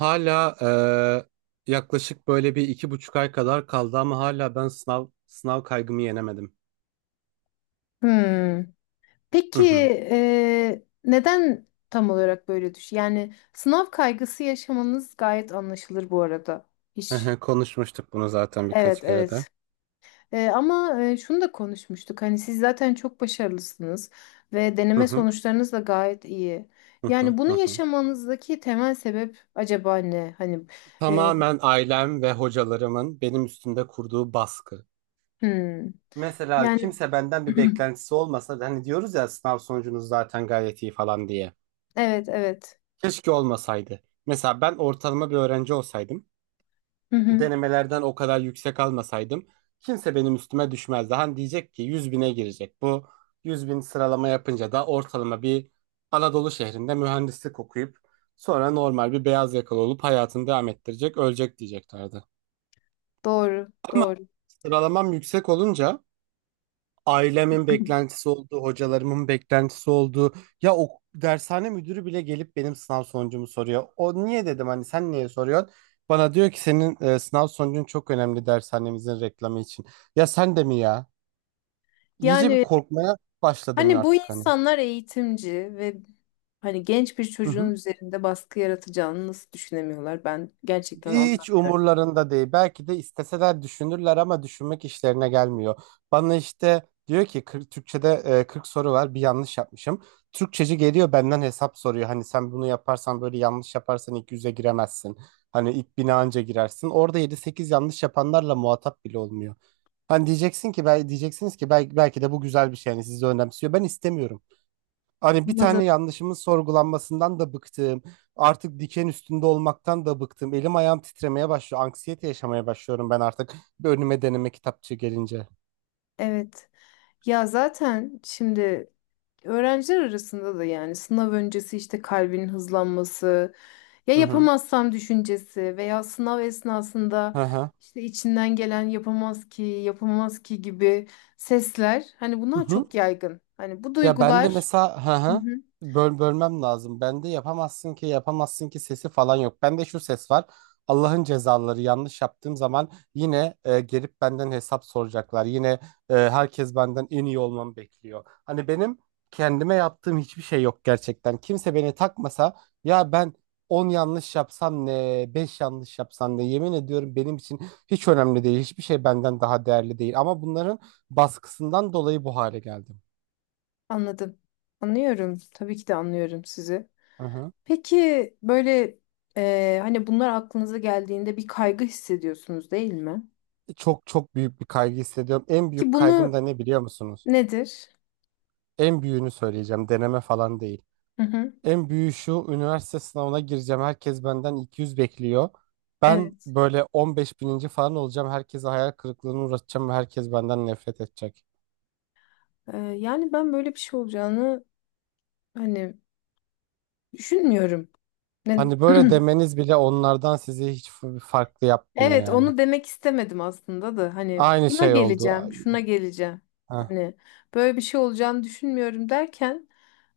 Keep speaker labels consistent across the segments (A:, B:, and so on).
A: Hala yaklaşık böyle bir 2,5 ay kadar kaldı ama hala ben sınav kaygımı yenemedim.
B: Hmm.
A: Hı
B: Peki
A: hı.
B: neden tam olarak böyle düş? Yani sınav kaygısı yaşamanız gayet anlaşılır bu arada.
A: Hı
B: Hiç.
A: hı. Konuşmuştuk bunu zaten birkaç
B: Evet,
A: kere de.
B: evet. Ama şunu da konuşmuştuk. Hani siz zaten çok başarılısınız ve
A: Hı
B: deneme
A: hı.
B: sonuçlarınız da gayet iyi.
A: Hı hı.
B: Yani bunu
A: Hı hı.
B: yaşamanızdaki temel sebep acaba ne? Hani, e,
A: Tamamen ailem ve hocalarımın benim üstümde kurduğu baskı.
B: hmm.
A: Mesela
B: Yani,
A: kimse benden bir beklentisi olmasa da hani diyoruz ya sınav sonucunuz zaten gayet iyi falan diye.
B: evet, evet.
A: Keşke olmasaydı. Mesela ben ortalama bir öğrenci olsaydım,
B: Hı hı.
A: denemelerden o kadar yüksek almasaydım kimse benim üstüme düşmezdi. Hani diyecek ki 100.000'e girecek. Bu 100.000 sıralama yapınca da ortalama bir Anadolu şehrinde mühendislik okuyup sonra normal bir beyaz yakalı olup hayatını devam ettirecek, ölecek diyeceklerdi.
B: Doğru, doğru.
A: Sıralamam yüksek olunca ailemin beklentisi oldu, hocalarımın beklentisi oldu. Ya o dershane müdürü bile gelip benim sınav sonucumu soruyor. O niye dedim, hani sen niye soruyorsun? Bana diyor ki senin sınav sonucun çok önemli dershanemizin reklamı için. Ya sen de mi ya? İyice bir
B: Yani,
A: korkmaya başladım
B: hani bu
A: artık hani.
B: insanlar eğitimci ve hani genç bir çocuğun üzerinde baskı yaratacağını nasıl düşünemiyorlar? Ben gerçekten
A: Hiç
B: anlamıyorum.
A: umurlarında değil. Belki de isteseler düşünürler ama düşünmek işlerine gelmiyor. Bana işte diyor ki 40, Türkçe'de 40 soru var, bir yanlış yapmışım. Türkçeci geliyor benden hesap soruyor. Hani sen bunu yaparsan, böyle yanlış yaparsan ilk 100'e giremezsin. Hani ilk 1.000'e anca girersin. Orada 7-8 yanlış yapanlarla muhatap bile olmuyor. Hani diyeceksin ki diyeceksiniz ki belki, belki de bu güzel bir şey. Yani sizi önemsiyor. Ben istemiyorum. Hani bir
B: Anladım.
A: tane yanlışımın sorgulanmasından da bıktım. Artık diken üstünde olmaktan da bıktım. Elim ayağım titremeye başlıyor. Anksiyete yaşamaya başlıyorum ben artık. Bir önüme deneme kitapçığı gelince.
B: Evet. Ya zaten şimdi öğrenciler arasında da yani sınav öncesi işte kalbin hızlanması, ya
A: Hı hı.
B: yapamazsam düşüncesi veya sınav
A: Hı
B: esnasında
A: hı.
B: işte içinden gelen yapamaz ki, yapamaz ki gibi sesler, hani
A: Hı
B: bunlar
A: hı.
B: çok yaygın. Hani bu
A: Ya ben de
B: duygular.
A: mesela, hı
B: Hı
A: hı,
B: hı.
A: bölmem lazım. Ben de yapamazsın ki, yapamazsın ki sesi falan yok. Ben de şu ses var. Allah'ın cezaları yanlış yaptığım zaman yine gelip benden hesap soracaklar. Yine herkes benden en iyi olmamı bekliyor. Hani benim kendime yaptığım hiçbir şey yok gerçekten. Kimse beni takmasa, ya ben 10 yanlış yapsam ne, 5 yanlış yapsam ne, yemin ediyorum, benim için hiç önemli değil. Hiçbir şey benden daha değerli değil. Ama bunların baskısından dolayı bu hale geldim.
B: Anladım. Anlıyorum, tabii ki de anlıyorum sizi.
A: Hı hı.
B: Peki böyle, hani bunlar aklınıza geldiğinde bir kaygı hissediyorsunuz değil mi?
A: Çok çok büyük bir kaygı hissediyorum. En
B: Ki
A: büyük kaygım
B: bunu,
A: da ne biliyor musunuz?
B: nedir?
A: En büyüğünü söyleyeceğim. Deneme falan değil.
B: Hı hı.
A: En büyüğü şu, üniversite sınavına gireceğim. Herkes benden 200 bekliyor. Ben
B: Evet.
A: böyle 15 bininci falan olacağım. Herkese hayal kırıklığına uğratacağım ve herkes benden nefret edecek.
B: Yani ben böyle bir şey olacağını hani düşünmüyorum. Ne?
A: Hani böyle demeniz bile onlardan sizi hiç farklı yapmıyor
B: Evet,
A: yani.
B: onu demek istemedim aslında da hani
A: Aynı
B: şuna
A: şey oldu.
B: geleceğim, şuna geleceğim.
A: Heh.
B: Hani böyle bir şey olacağını düşünmüyorum derken,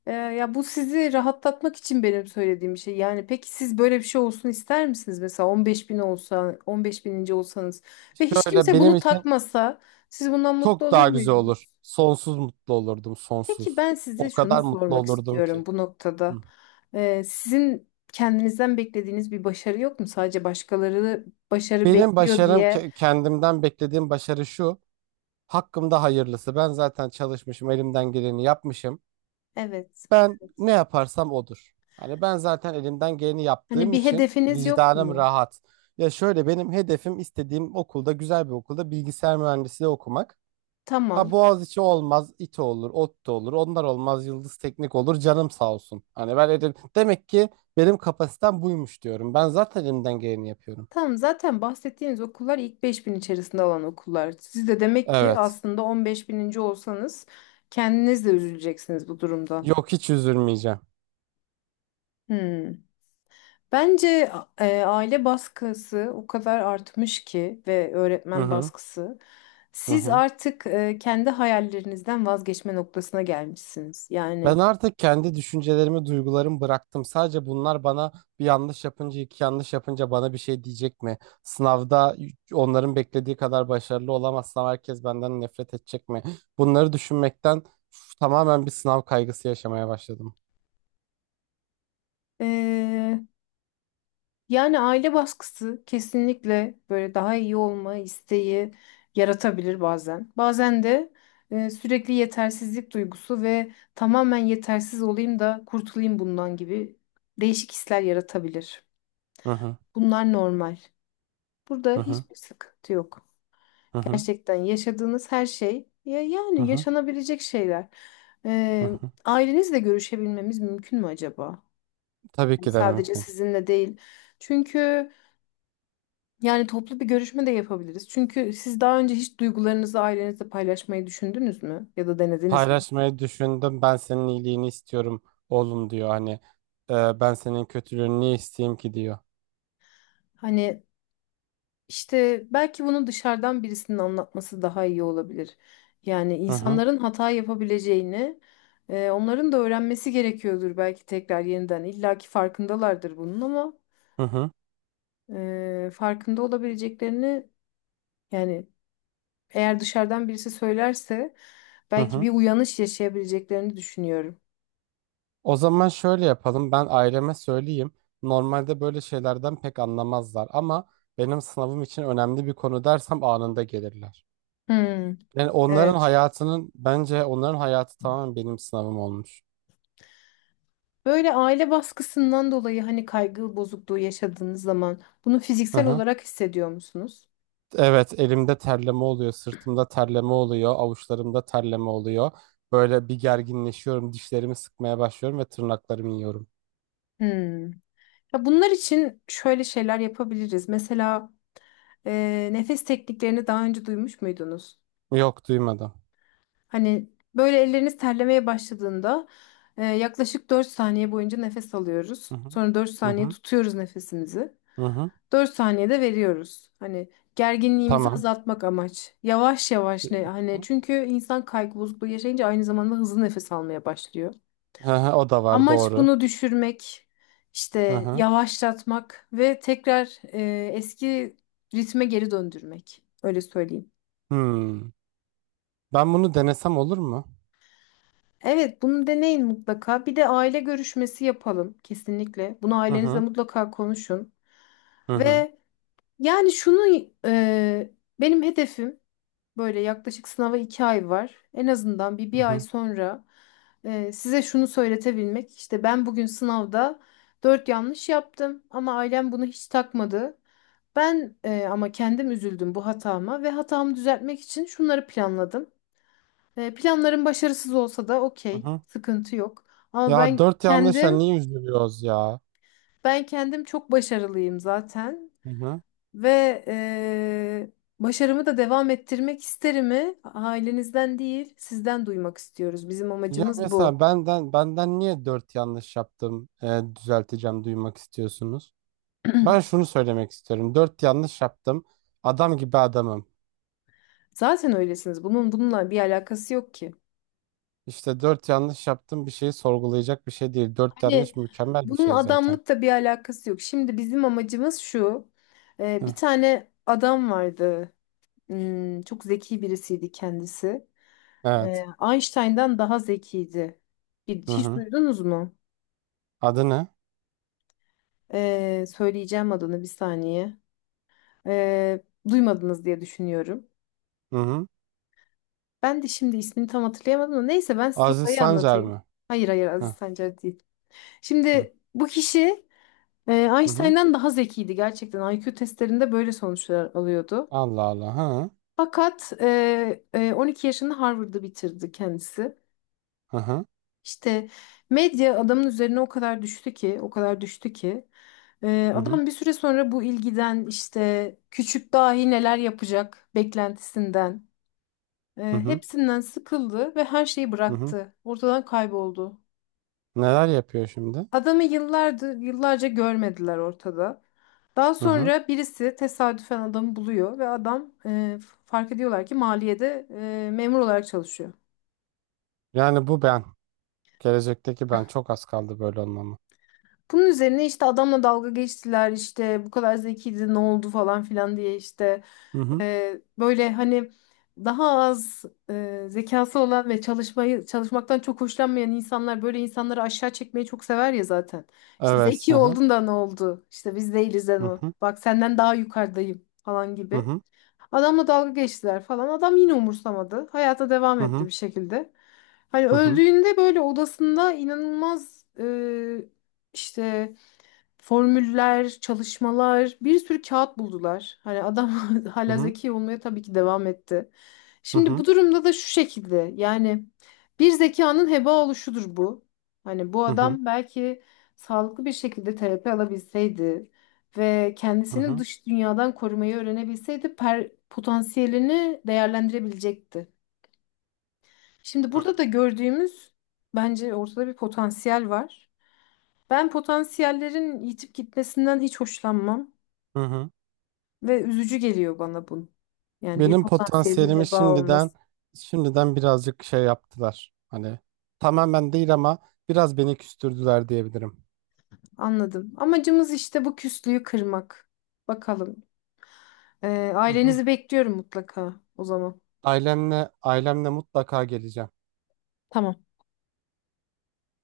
B: ya bu sizi rahatlatmak için benim söylediğim bir şey. Yani peki siz böyle bir şey olsun ister misiniz? Mesela 15.000 olsa, 15.000'inci olsanız ve hiç
A: Şöyle
B: kimse
A: benim
B: bunu
A: için
B: takmasa, siz bundan mutlu
A: çok
B: olur
A: daha güzel
B: muydunuz?
A: olur. Sonsuz mutlu olurdum,
B: Peki
A: sonsuz.
B: ben size
A: O
B: şunu
A: kadar mutlu
B: sormak
A: olurdum ki.
B: istiyorum bu
A: Hı.
B: noktada. Sizin kendinizden beklediğiniz bir başarı yok mu? Sadece başkaları başarı
A: Benim
B: bekliyor
A: başarım,
B: diye.
A: kendimden beklediğim başarı şu. Hakkımda hayırlısı. Ben zaten çalışmışım, elimden geleni yapmışım.
B: Evet.
A: Ben
B: Evet.
A: ne yaparsam odur. Hani ben zaten elimden geleni
B: Hani
A: yaptığım
B: bir
A: için
B: hedefiniz yok
A: vicdanım
B: mu?
A: rahat. Ya şöyle, benim hedefim istediğim okulda, güzel bir okulda bilgisayar mühendisliği okumak. Ha
B: Tamam.
A: Boğaziçi olmaz, İTÜ olur, ODTÜ olur. Onlar olmaz, Yıldız Teknik olur. Canım sağ olsun. Demek ki benim kapasitem buymuş diyorum. Ben zaten elimden geleni yapıyorum.
B: Tamam, zaten bahsettiğiniz okullar ilk 5.000 içerisinde olan okullar. Siz de demek ki
A: Evet.
B: aslında 15.000'inci olsanız, kendiniz de üzüleceksiniz bu durumda.
A: Yok, hiç üzülmeyeceğim.
B: Hmm. Bence aile baskısı o kadar artmış ki, ve
A: Hı
B: öğretmen
A: hı.
B: baskısı.
A: Hı
B: Siz
A: hı.
B: artık kendi hayallerinizden vazgeçme noktasına gelmişsiniz.
A: Ben
B: Yani,
A: artık kendi düşüncelerimi, duygularımı bıraktım. Sadece bunlar bana bir yanlış yapınca, iki yanlış yapınca bana bir şey diyecek mi? Sınavda onların beklediği kadar başarılı olamazsam herkes benden nefret edecek mi? Bunları düşünmekten, üf, tamamen bir sınav kaygısı yaşamaya başladım.
B: e, yani aile baskısı kesinlikle böyle daha iyi olma isteği yaratabilir bazen. Bazen de sürekli yetersizlik duygusu ve tamamen yetersiz olayım da kurtulayım bundan gibi değişik hisler yaratabilir.
A: Hı hı.
B: Bunlar normal. Burada
A: Hı hı.
B: hiçbir sıkıntı yok.
A: Hı hı.
B: Gerçekten yaşadığınız her şey ya
A: Hı
B: yani
A: hı.
B: yaşanabilecek şeyler.
A: Hı
B: E,
A: hı.
B: ailenizle görüşebilmemiz mümkün mü acaba?
A: Tabii
B: Hani
A: ki de
B: sadece
A: mümkün.
B: sizinle değil. Çünkü, yani toplu bir görüşme de yapabiliriz. Çünkü siz daha önce hiç duygularınızı ailenizle paylaşmayı düşündünüz mü? Ya da denediniz mi?
A: Paylaşmayı düşündüm. Ben senin iyiliğini istiyorum oğlum diyor. Hani ben senin kötülüğünü niye isteyeyim ki diyor.
B: Hani işte belki bunu dışarıdan birisinin anlatması daha iyi olabilir. Yani
A: Hı hı.
B: insanların hata yapabileceğini, onların da öğrenmesi gerekiyordur belki tekrar yeniden. İlla ki farkındalardır bunun ama
A: Hı hı.
B: farkında olabileceklerini, yani eğer dışarıdan birisi söylerse
A: Hı
B: belki
A: hı.
B: bir uyanış yaşayabileceklerini düşünüyorum.
A: O zaman şöyle yapalım. Ben aileme söyleyeyim. Normalde böyle şeylerden pek anlamazlar ama benim sınavım için önemli bir konu dersem anında gelirler.
B: Hmm,
A: Yani onların
B: evet.
A: hayatının, bence onların hayatı tamamen benim sınavım olmuş.
B: Böyle aile baskısından dolayı hani kaygı bozukluğu yaşadığınız zaman bunu
A: Hı
B: fiziksel
A: hı.
B: olarak hissediyor musunuz?
A: Evet, elimde terleme oluyor, sırtımda terleme oluyor, avuçlarımda terleme oluyor. Böyle bir gerginleşiyorum, dişlerimi sıkmaya başlıyorum ve tırnaklarımı yiyorum.
B: Hmm. Ya bunlar için şöyle şeyler yapabiliriz. Mesela, nefes tekniklerini daha önce duymuş muydunuz?
A: Yok, duymadım.
B: Hani böyle elleriniz terlemeye başladığında yaklaşık 4 saniye boyunca nefes alıyoruz.
A: Hı hı.
B: Sonra dört
A: Hı
B: saniye
A: hı.
B: tutuyoruz nefesimizi.
A: Hı hı.
B: 4 saniyede veriyoruz. Hani gerginliğimizi
A: Tamam.
B: azaltmak amaç. Yavaş
A: Hı
B: yavaş ne hani,
A: hı.
B: çünkü insan kaygı bozukluğu yaşayınca aynı zamanda hızlı nefes almaya başlıyor.
A: Hı hı, o da var,
B: Amaç
A: doğru.
B: bunu düşürmek,
A: Hı
B: işte
A: hı.
B: yavaşlatmak ve tekrar eski ritme geri döndürmek. Öyle söyleyeyim.
A: Hmm. Ben bunu denesem olur mu?
B: Evet, bunu deneyin mutlaka. Bir de aile görüşmesi yapalım kesinlikle. Bunu
A: Hı
B: ailenizle
A: hı.
B: mutlaka konuşun.
A: Hı hı.
B: Ve yani şunu, benim hedefim. Böyle, yaklaşık sınava 2 ay var. En azından bir
A: Hı
B: bir ay
A: hı.
B: sonra size şunu söyletebilmek. İşte ben bugün sınavda dört yanlış yaptım ama ailem bunu hiç takmadı. Ama kendim üzüldüm bu hatama ve hatamı düzeltmek için şunları planladım. Planlarım başarısız olsa da
A: Hı
B: okey,
A: hı.
B: sıkıntı yok. Ama
A: Ya
B: ben
A: dört yanlış, ya
B: kendim
A: niye üzülüyoruz ya?
B: ben kendim çok başarılıyım zaten.
A: Hı hı.
B: Ve eee, başarımı da devam ettirmek isterimi ailenizden değil, sizden duymak istiyoruz. Bizim
A: Ya
B: amacımız
A: mesela,
B: bu.
A: benden niye dört yanlış yaptım, düzelteceğim duymak istiyorsunuz? Ben şunu söylemek istiyorum. Dört yanlış yaptım. Adam gibi adamım.
B: Zaten öylesiniz. Bunun bununla bir alakası yok ki.
A: İşte dört yanlış yaptım, bir şeyi sorgulayacak bir şey değil. Dört
B: Hani
A: yanlış mükemmel bir
B: bunun
A: şey zaten.
B: adamlıkla bir alakası yok. Şimdi bizim amacımız şu. Eee,
A: Hı.
B: bir tane adam vardı. Hmm, çok zeki birisiydi kendisi.
A: Evet.
B: Eee, Einstein'dan daha zekiydi.
A: Hı
B: Hiç
A: hı.
B: duydunuz mu?
A: Adı ne?
B: Söyleyeceğim adını, bir saniye. Ee, duymadınız diye düşünüyorum.
A: Hı hı.
B: Ben de şimdi ismini tam hatırlayamadım da neyse ben size
A: Aziz
B: olayı
A: Sancar
B: anlatayım.
A: mı?
B: Hayır, hayır, Aziz
A: Hı
B: Sancar değil.
A: hı.
B: Şimdi bu kişi
A: Hı hı.
B: Einstein'dan daha zekiydi gerçekten. IQ testlerinde böyle sonuçlar alıyordu.
A: Allah Allah. Hı.
B: Fakat 12 yaşında Harvard'ı bitirdi kendisi.
A: Hı hı.
B: İşte medya adamın üzerine o kadar düştü ki, o kadar düştü ki
A: Hı hı.
B: adam bir süre sonra bu ilgiden, işte küçük dahi neler yapacak beklentisinden,
A: Hı hı.
B: Hepsinden sıkıldı ve her şeyi
A: Hı hı.
B: bıraktı. Ortadan kayboldu.
A: Neler yapıyor şimdi?
B: Adamı yıllardır, yıllarca görmediler ortada. Daha
A: Hı hı.
B: sonra birisi tesadüfen adamı buluyor ve adam, fark ediyorlar ki maliyede memur olarak çalışıyor.
A: Yani bu ben. Gelecekteki ben. Çok az kaldı böyle olmama.
B: Bunun üzerine işte adamla dalga geçtiler, işte bu kadar zekiydi ne oldu falan filan diye, işte.
A: Hı hı.
B: Böyle hani daha az zekası olan ve çalışmaktan çok hoşlanmayan insanlar böyle insanları aşağı çekmeyi çok sever ya zaten. İşte
A: Evet. Hı
B: zeki
A: hı.
B: oldun da ne oldu? İşte biz değiliz de
A: Hı
B: o.
A: hı.
B: Bak senden daha yukarıdayım falan
A: Hı
B: gibi.
A: hı.
B: Adamla dalga geçtiler falan. Adam yine umursamadı. Hayata devam
A: Hı
B: etti
A: hı.
B: bir şekilde. Hani
A: Hı hı.
B: öldüğünde böyle odasında inanılmaz, işte formüller, çalışmalar, bir sürü kağıt buldular. Hani adam
A: Hı
B: hala
A: hı.
B: zeki olmaya tabii ki devam etti.
A: Hı
B: Şimdi
A: hı.
B: bu durumda da şu şekilde, yani bir zekanın heba oluşudur bu. Hani bu
A: Hı hı.
B: adam belki sağlıklı bir şekilde terapi alabilseydi ve
A: Hı
B: kendisini
A: hı.
B: dış dünyadan korumayı öğrenebilseydi, potansiyelini değerlendirebilecekti. Şimdi burada da gördüğümüz, bence ortada bir potansiyel var. Ben potansiyellerin yitip gitmesinden hiç hoşlanmam
A: Hı hı.
B: ve üzücü geliyor bana bu. Yani bir
A: Benim
B: potansiyelin
A: potansiyelimi
B: heba
A: şimdiden
B: olması.
A: şimdiden birazcık şey yaptılar. Hani tamamen değil ama biraz beni küstürdüler diyebilirim.
B: Anladım. Amacımız işte bu küslüğü kırmak. Bakalım. Ee,
A: Hı hı.
B: ailenizi bekliyorum mutlaka o zaman.
A: Ailemle mutlaka geleceğim.
B: Tamam.